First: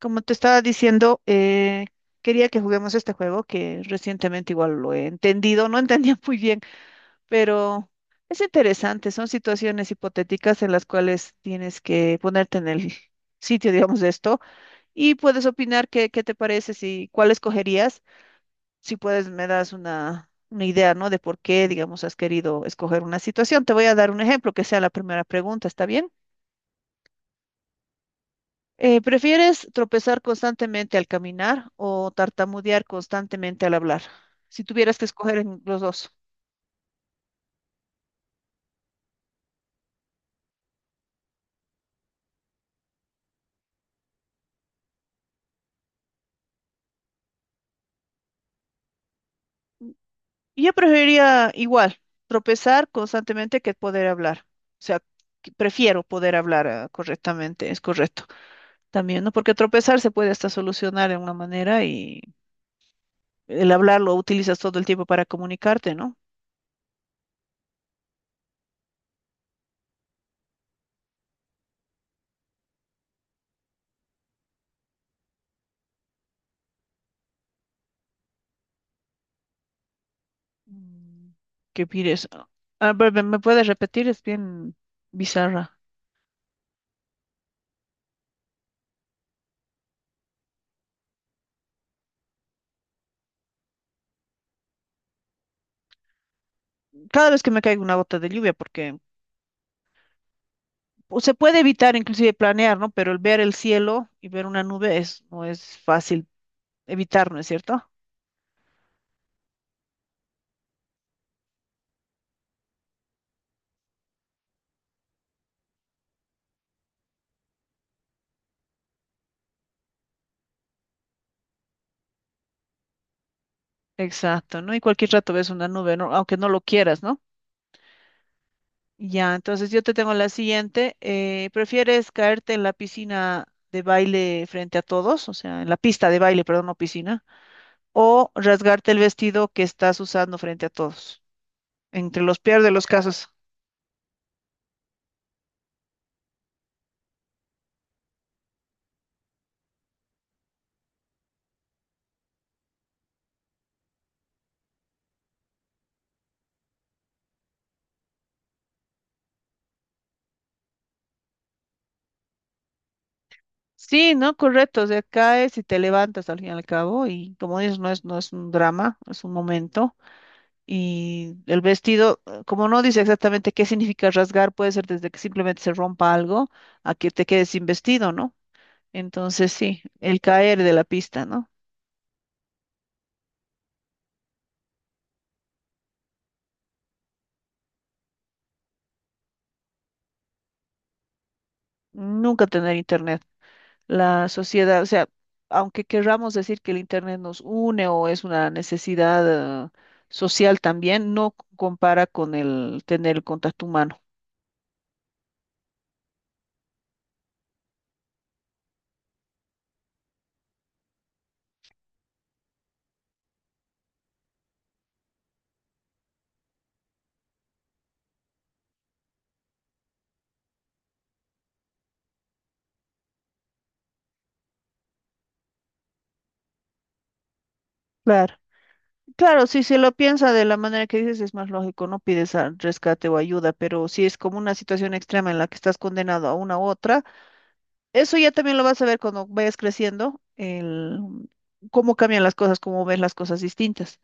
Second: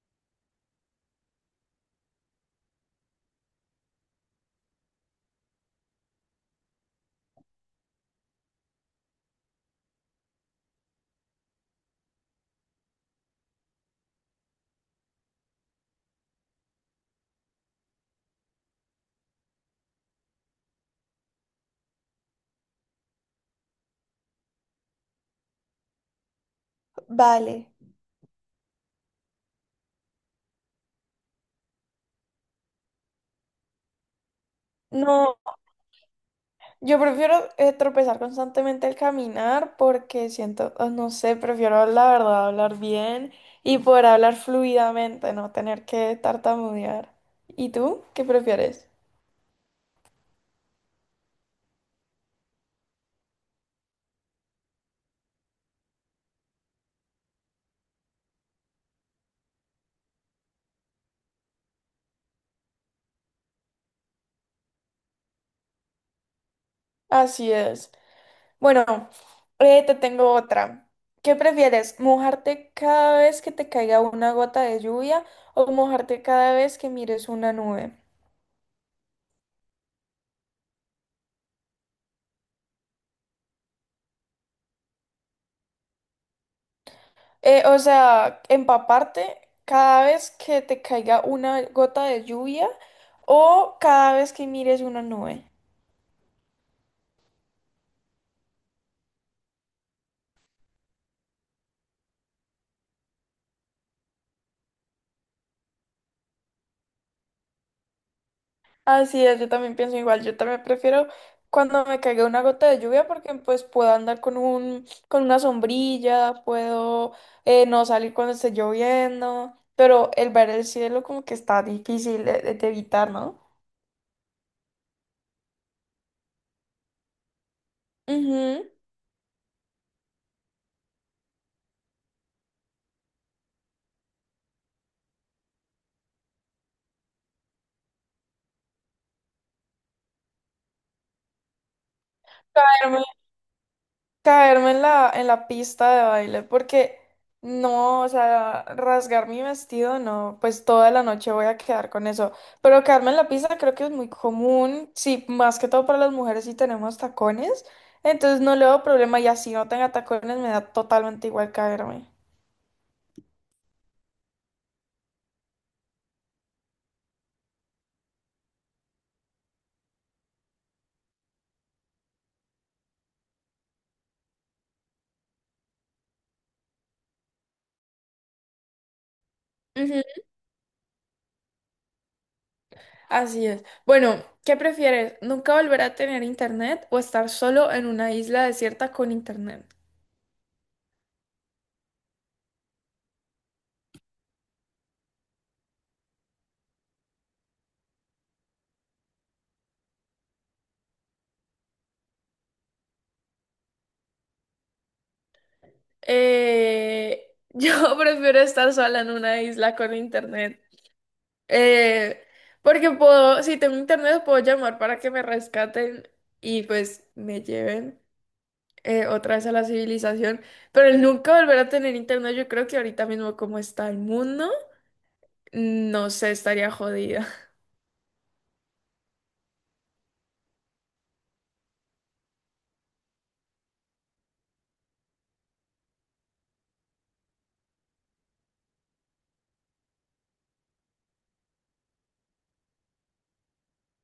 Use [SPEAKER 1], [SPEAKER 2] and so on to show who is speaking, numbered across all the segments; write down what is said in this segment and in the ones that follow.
[SPEAKER 1] Como te estaba diciendo, quería que juguemos este juego que recientemente igual lo he entendido, no entendía muy bien, pero es interesante. Son situaciones hipotéticas en las cuales tienes que ponerte en el sitio, digamos, de esto y puedes opinar qué, qué te parece, si cuál escogerías. Si puedes, me das una idea, ¿no? De por qué, digamos, has querido escoger una situación. Te voy a dar un ejemplo que sea la primera pregunta, ¿está bien?
[SPEAKER 2] Vale.
[SPEAKER 1] ¿Prefieres tropezar constantemente al caminar o tartamudear constantemente al hablar? Si tuvieras que
[SPEAKER 2] No,
[SPEAKER 1] escoger en los dos.
[SPEAKER 2] yo prefiero tropezar constantemente al caminar porque siento, oh, no sé, prefiero la verdad hablar bien y poder hablar fluidamente, no tener que tartamudear. ¿Y tú qué prefieres?
[SPEAKER 1] Yo preferiría igual, tropezar constantemente que poder hablar. O sea, que prefiero poder hablar correctamente, es correcto. También, ¿no? Porque tropezar se puede hasta solucionar de una manera y el hablar lo utilizas todo el tiempo para comunicarte, ¿no?
[SPEAKER 2] Así es. Bueno, te tengo otra. ¿Qué prefieres? ¿Mojarte cada vez que te caiga una gota de lluvia o mojarte cada vez que mires una nube?
[SPEAKER 1] Mm, ¿qué pides? Ah, ¿me puedes repetir? Es bien bizarra.
[SPEAKER 2] O sea, empaparte cada vez que te caiga una gota de lluvia o cada vez que mires una nube.
[SPEAKER 1] Cada vez que me caiga una gota de lluvia, porque o se puede evitar inclusive planear, ¿no? Pero el ver el cielo y ver una nube es, no es fácil evitar, ¿no es cierto?
[SPEAKER 2] Así es, yo también pienso igual. Yo también prefiero cuando me caiga una gota de lluvia porque pues puedo andar con un, con una sombrilla, puedo no salir cuando esté lloviendo, pero el ver el cielo como que está difícil de, de evitar, ¿no?
[SPEAKER 1] Exacto, ¿no? Y cualquier rato ves una nube, ¿no? Aunque no lo quieras, ¿no?
[SPEAKER 2] Ujú.
[SPEAKER 1] Ya, entonces yo te tengo la siguiente. ¿Prefieres caerte en la piscina de baile frente a todos? O sea, en la pista de baile, perdón, no piscina. ¿O rasgarte el vestido que estás usando frente a todos? Entre los peores de los casos.
[SPEAKER 2] Caerme en la pista de baile, porque no, o sea, rasgar mi vestido, no, pues toda la noche voy a quedar con eso. Pero caerme en la pista creo que es muy común, sí, más que todo para las mujeres si tenemos tacones, entonces no le veo problema y así no tenga tacones me da totalmente igual caerme.
[SPEAKER 1] Sí, ¿no? Correcto. O sea, caes y te levantas al fin y al cabo. Y como dices, no es, no es un drama, es un momento. Y el vestido, como no dice exactamente qué significa rasgar, puede ser desde que simplemente se rompa algo a que te quedes sin vestido, ¿no? Entonces, sí,
[SPEAKER 2] Ujú,
[SPEAKER 1] el caer de la pista, ¿no?
[SPEAKER 2] así es. Bueno, ¿qué prefieres? ¿Nunca volver a tener internet o estar solo en una isla desierta con internet?
[SPEAKER 1] Nunca tener internet. La sociedad, o sea, aunque querramos decir que el internet nos une o es una necesidad, social también, no c- compara con el tener el contacto humano.
[SPEAKER 2] Yo prefiero estar sola en una isla con internet. Eh, Porque puedo, si tengo internet, puedo llamar para que me rescaten y pues me lleven otra vez a la civilización. Pero el nunca volver a tener internet, yo creo que ahorita mismo como está el mundo, no sé, estaría jodida.
[SPEAKER 1] Claro. Claro, si se lo piensa de la manera que dices, es más lógico, no pides rescate o ayuda, pero si es como una situación extrema en la que estás condenado a una u otra, eso ya también lo vas a ver cuando vayas creciendo, el, cómo cambian las cosas, cómo ves las cosas distintas.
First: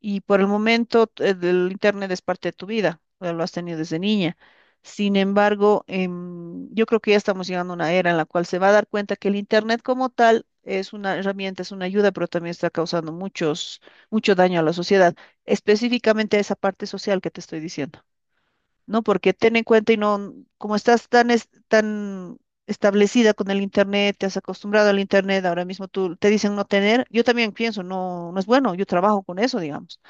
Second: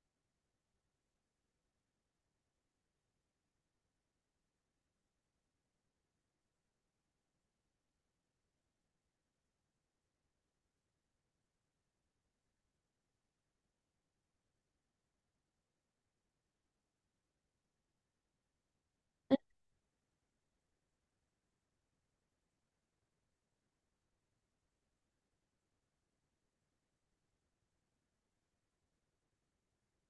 [SPEAKER 1] Y por el momento el Internet es parte de tu vida, lo has tenido desde niña. Sin embargo, yo creo que ya estamos llegando a una era en la cual se va a dar cuenta que el Internet como tal es una herramienta, es una ayuda, pero también está causando mucho daño a la sociedad, específicamente a esa parte social que te estoy diciendo, ¿no? Porque ten en cuenta y no, como estás tan, tan establecida con el Internet, te has acostumbrado al Internet, ahora mismo tú te dicen no tener, yo también pienso, no, no es bueno, yo trabajo con eso, digamos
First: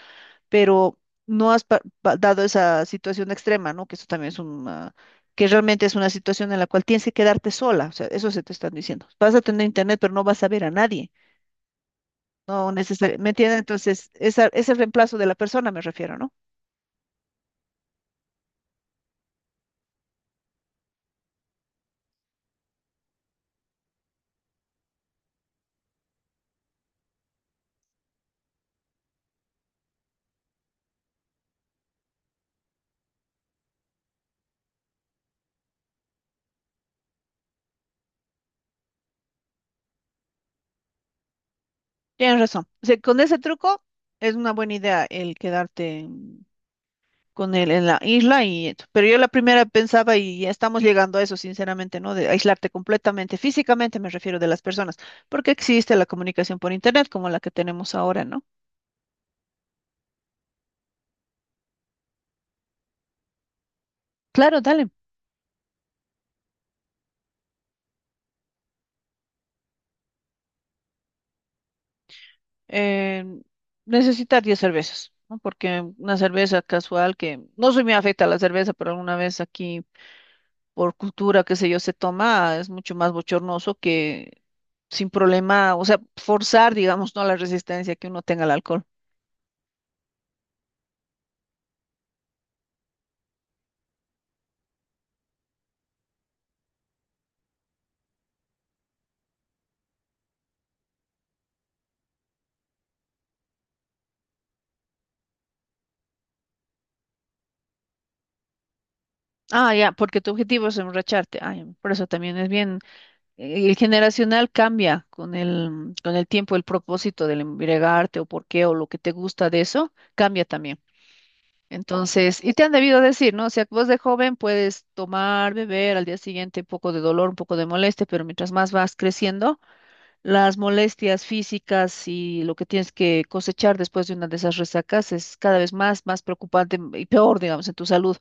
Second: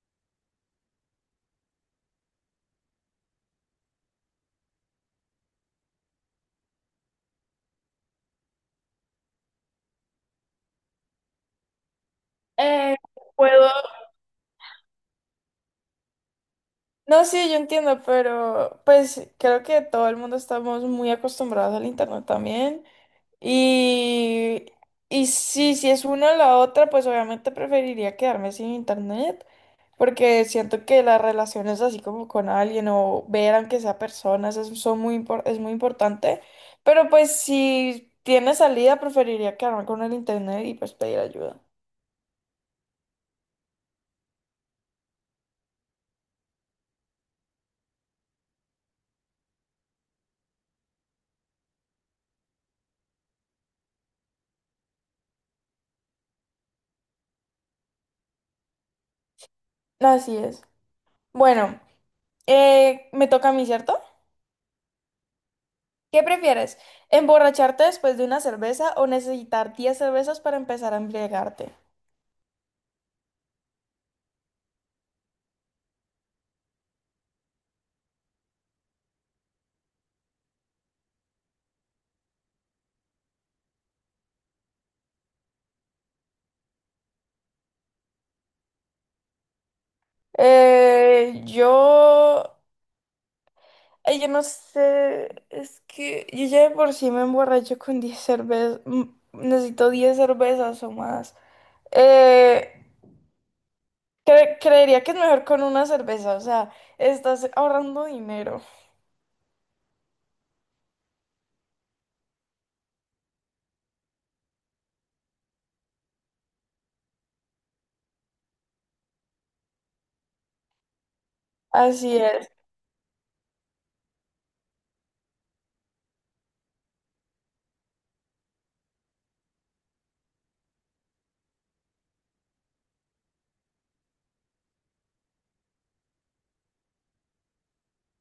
[SPEAKER 1] pero no has dado esa situación extrema, ¿no? Que eso también es una, que realmente es una situación en la cual tienes que quedarte sola, o sea, eso se te están diciendo. Vas a tener internet, pero no vas a ver a nadie, no
[SPEAKER 2] Eh,
[SPEAKER 1] necesariamente, ¿me entiendes?
[SPEAKER 2] Puedo.
[SPEAKER 1] Entonces, esa, es el reemplazo de la persona, me refiero, ¿no?
[SPEAKER 2] No, sí, yo entiendo, pero pues creo que todo el mundo estamos muy acostumbrados al internet también. Y, y sí, si es una o la otra, pues obviamente preferiría quedarme sin internet, porque siento que las relaciones así como con alguien o ver aunque sea personas es, son muy, es muy importante. Pero pues si tiene salida, preferiría quedarme con el internet y pues pedir ayuda.
[SPEAKER 1] Tienes razón. O sea, con ese truco es una buena idea el quedarte con él en la isla y esto. Pero yo la primera pensaba y ya estamos llegando a eso sinceramente, ¿no? De aislarte completamente, físicamente me refiero de las personas, porque existe la comunicación por internet como la que tenemos ahora, ¿no?
[SPEAKER 2] Así es. Bueno, me toca a mí, ¿cierto?
[SPEAKER 1] Claro, dale.
[SPEAKER 2] ¿Qué prefieres? ¿Emborracharte después de una cerveza o necesitar 10 cervezas para empezar a embriagarte?
[SPEAKER 1] Eh, necesitar 10 cervezas, ¿no? Porque una cerveza casual que no soy muy afecta a la cerveza, pero alguna vez aquí por cultura, qué sé yo, se toma, es mucho más bochornoso que sin problema, o sea, forzar, digamos, no la resistencia que uno tenga al alcohol.
[SPEAKER 2] Eh, yo... Ay, yo no sé, es que yo ya de por sí me emborracho con 10 cervezas, necesito 10 cervezas o más. Eh, Creería que es mejor con una cerveza, o sea, estás ahorrando dinero.
[SPEAKER 1] Ah, ya, porque tu objetivo es emborracharte. Ay, por eso también es bien. El generacional cambia con el tiempo, el propósito del embriagarte o por qué o lo que te gusta de eso, cambia también.
[SPEAKER 2] Así
[SPEAKER 1] Entonces,
[SPEAKER 2] es.
[SPEAKER 1] y te han debido decir, ¿no? O sea, vos de joven puedes tomar, beber, al día siguiente un poco de dolor, un poco de molestia, pero mientras más vas creciendo, las molestias físicas y lo que tienes que cosechar después de una de esas resacas es cada vez más, más preocupante y peor, digamos, en tu salud.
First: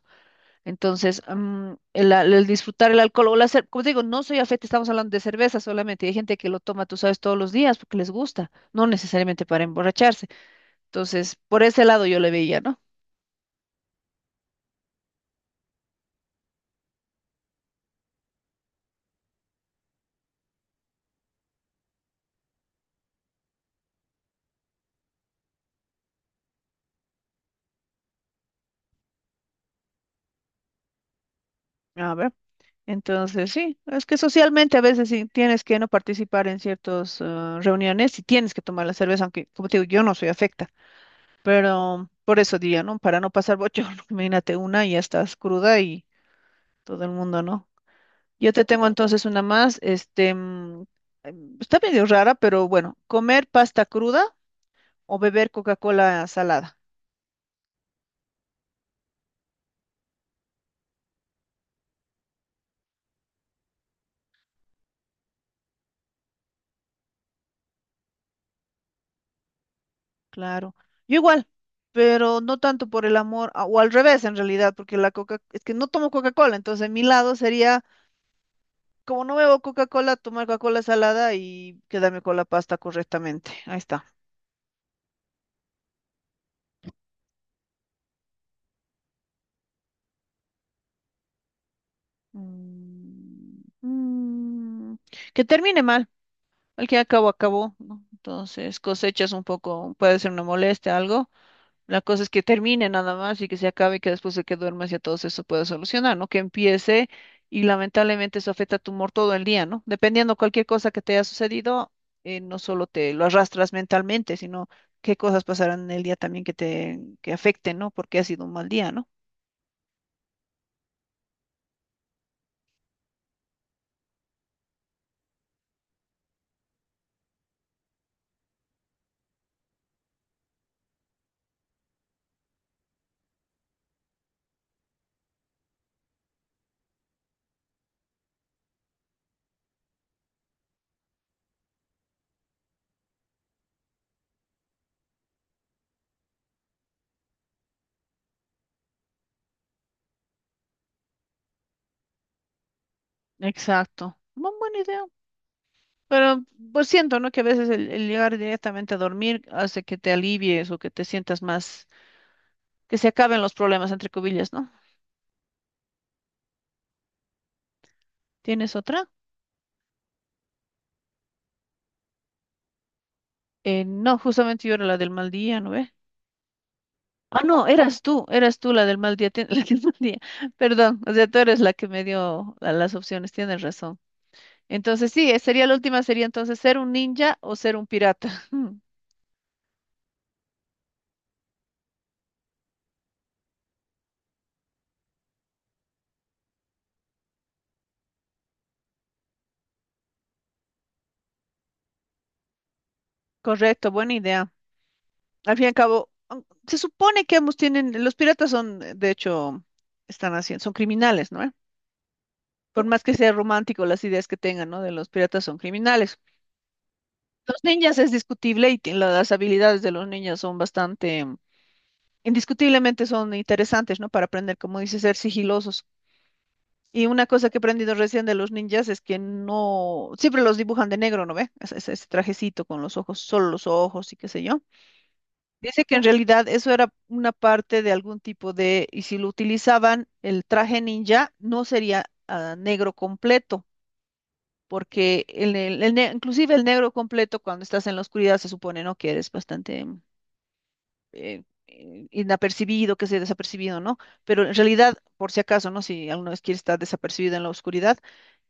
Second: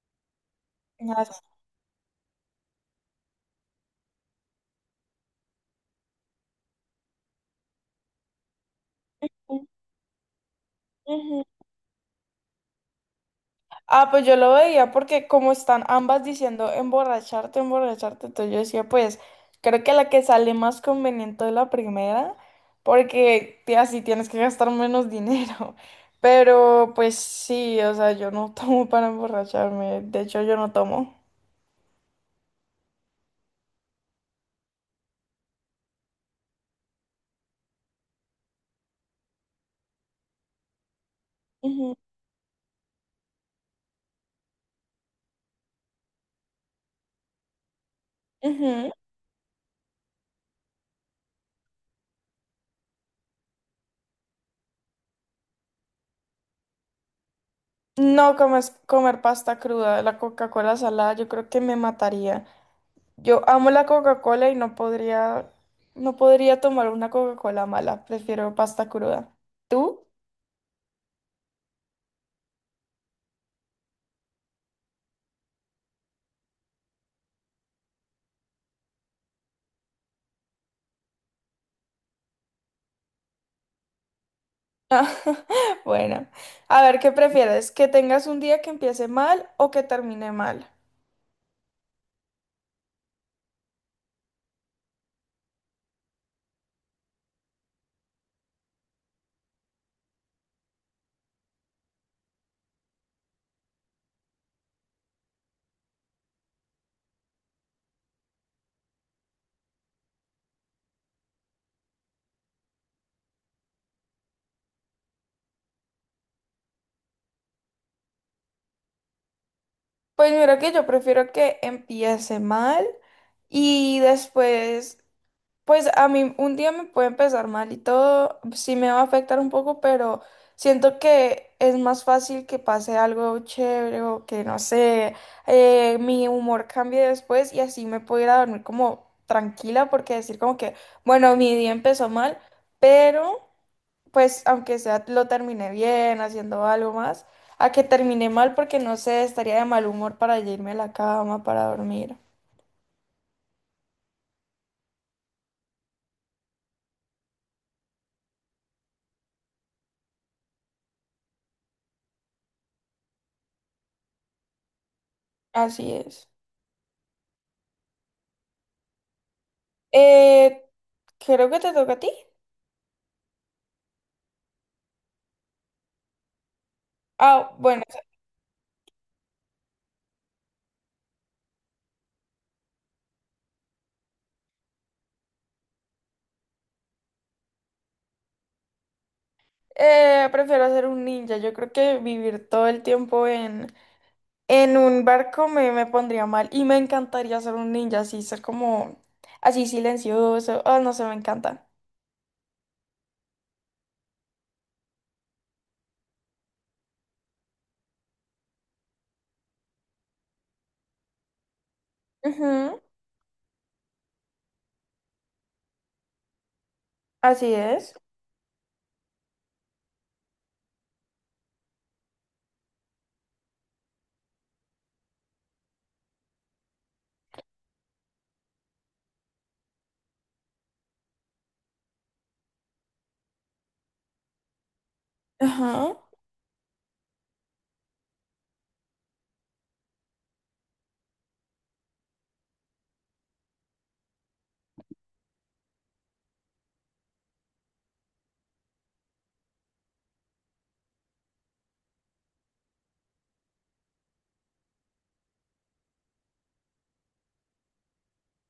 [SPEAKER 1] Entonces,
[SPEAKER 2] Así.
[SPEAKER 1] mm, el, el disfrutar el alcohol o la como te digo, no soy afecta, estamos hablando de cerveza solamente. Hay gente que lo toma, tú sabes, todos los días porque les gusta, no necesariamente para emborracharse. Entonces,
[SPEAKER 2] Ujú.
[SPEAKER 1] por ese lado yo le veía, ¿no?
[SPEAKER 2] Ah, pues yo lo veía porque como están ambas diciendo emborracharte, emborracharte, entonces yo decía, pues creo que la que sale más conveniente es la primera, porque así tienes que gastar menos dinero. Pero pues sí, o sea, yo no tomo para emborracharme, de hecho yo no tomo.
[SPEAKER 1] A ver, entonces sí, es que socialmente a veces sí tienes que no participar en ciertas reuniones y tienes que tomar la cerveza, aunque, como te digo, yo no soy afecta,
[SPEAKER 2] Ujú,
[SPEAKER 1] pero por eso diría, ¿no? Para no pasar bochorno, imagínate una y ya estás cruda y todo el mundo, ¿no? Yo te tengo
[SPEAKER 2] ujú.
[SPEAKER 1] entonces una más, este, mm, está medio rara, pero bueno, comer pasta cruda o beber Coca-Cola salada,
[SPEAKER 2] No comes- Comer pasta cruda, la Coca-Cola salada, yo creo que me mataría. Yo amo la Coca-Cola y no podría, no podría tomar una Coca-Cola mala. Prefiero pasta cruda. ¿Tú?
[SPEAKER 1] claro. Yo igual, pero no tanto por el amor, o al revés en realidad, porque la Coca, es que no tomo Coca-Cola, entonces mi lado sería, como no bebo Coca-Cola, tomar Coca-Cola salada y quedarme con la pasta correctamente. Ahí está.
[SPEAKER 2] Ah, bueno, a ver, ¿qué prefieres? ¿Que tengas un día que empiece mal o que termine mal?
[SPEAKER 1] Mm, mm, que termine mal. El que acabó, acabó, ¿no? Entonces cosechas un poco, puede ser una molestia, algo. La cosa es que termine nada más y que se acabe y que después de que duermas ya todo eso pueda solucionar, ¿no? Que empiece y lamentablemente eso afecta a tu humor todo el día, ¿no? Dependiendo cualquier cosa que te haya sucedido, no solo te lo arrastras mentalmente, sino qué cosas pasarán en el día también que te que afecten, ¿no? Porque ha sido un mal día, ¿no?
[SPEAKER 2] Pues mira que yo prefiero que empiece mal y después. Pues a mí un día me puede empezar mal y todo, sí me va a afectar un poco, pero siento que es más fácil que pase algo chévere o que no sé, mi humor cambie después y así me puedo ir a dormir como tranquila porque decir como que, bueno, mi día empezó mal, pero pues aunque sea lo terminé bien, haciendo algo más, a que termine mal porque no sé, estaría de mal humor para ya irme a la cama, para dormir.
[SPEAKER 1] Exacto. Buena idea. Pero pues siento, ¿no? Que a veces el llegar directamente a dormir hace que te alivies o que te sientas más, que se acaben los problemas, entre comillas, ¿no?
[SPEAKER 2] Así es.
[SPEAKER 1] ¿Tienes otra?
[SPEAKER 2] Eh, Creo que te toca a ti.
[SPEAKER 1] No, justamente yo era la del mal día, ¿no ves? Ah,
[SPEAKER 2] Ah,
[SPEAKER 1] no,
[SPEAKER 2] bueno,
[SPEAKER 1] eras tú la del mal día, la del mal día. Perdón, o sea, tú eres la que me dio las opciones, tienes razón. Entonces, sí, sería la última, sería entonces ser un ninja o ser un pirata. Mm,
[SPEAKER 2] prefiero ser un ninja. Yo creo que vivir todo el tiempo en un barco me, me pondría mal. Y me encantaría ser un ninja, así ser como así silencioso. Oh, no sé, me encanta.
[SPEAKER 1] correcto, buena idea. Al fin y al cabo, mm, se supone que ambos tienen, los piratas son, de hecho, están haciendo, son criminales, ¿no? ¿Eh?
[SPEAKER 2] Ujú,
[SPEAKER 1] Por más que sea romántico las ideas que tengan, ¿no? De los piratas son criminales.
[SPEAKER 2] así
[SPEAKER 1] Los
[SPEAKER 2] es.
[SPEAKER 1] ninjas es discutible y las habilidades de los ninjas son bastante indiscutiblemente son interesantes, ¿no? Para aprender, como dices, ser sigilosos. Y una cosa que he aprendido recién de los ninjas es que no, siempre los dibujan de negro, ¿no ve? Ese, ese trajecito con los ojos, solo los ojos y qué sé yo. Dice que
[SPEAKER 2] Ajá.
[SPEAKER 1] en realidad eso era una parte de algún tipo de, y si lo utilizaban, el traje ninja no sería negro completo, porque el, el inclusive el negro completo cuando estás en la oscuridad se supone, ¿no? Que eres bastante inapercibido, que sea desapercibido, ¿no? Pero en realidad, por si acaso, ¿no? Si alguna vez quieres estar desapercibido en la oscuridad,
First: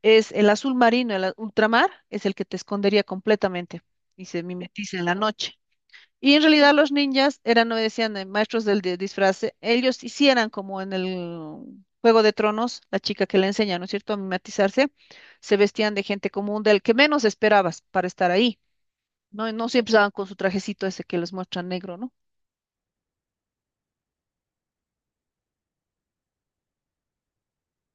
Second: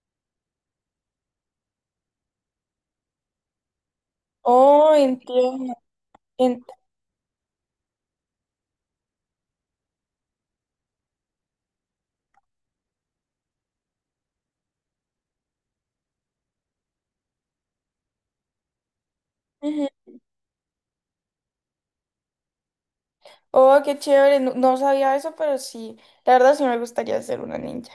[SPEAKER 1] es el azul marino, el ultramar, es el que te escondería completamente y se
[SPEAKER 2] Oh,
[SPEAKER 1] mimetiza en la noche.
[SPEAKER 2] entiendo.
[SPEAKER 1] Y en
[SPEAKER 2] ent-
[SPEAKER 1] realidad los ninjas eran, no decían, maestros del de disfraz, ellos hicieran como en el Juego de Tronos, la chica que le enseña, ¿no es cierto?, a mimetizarse, se vestían de gente común, del que menos esperabas para estar ahí, ¿no? Y no
[SPEAKER 2] Ujú.
[SPEAKER 1] siempre estaban con su trajecito ese que les muestra negro, ¿no?
[SPEAKER 2] Oh, qué chévere. No, no sabía eso, pero sí. La verdad sí me gustaría ser una ninja.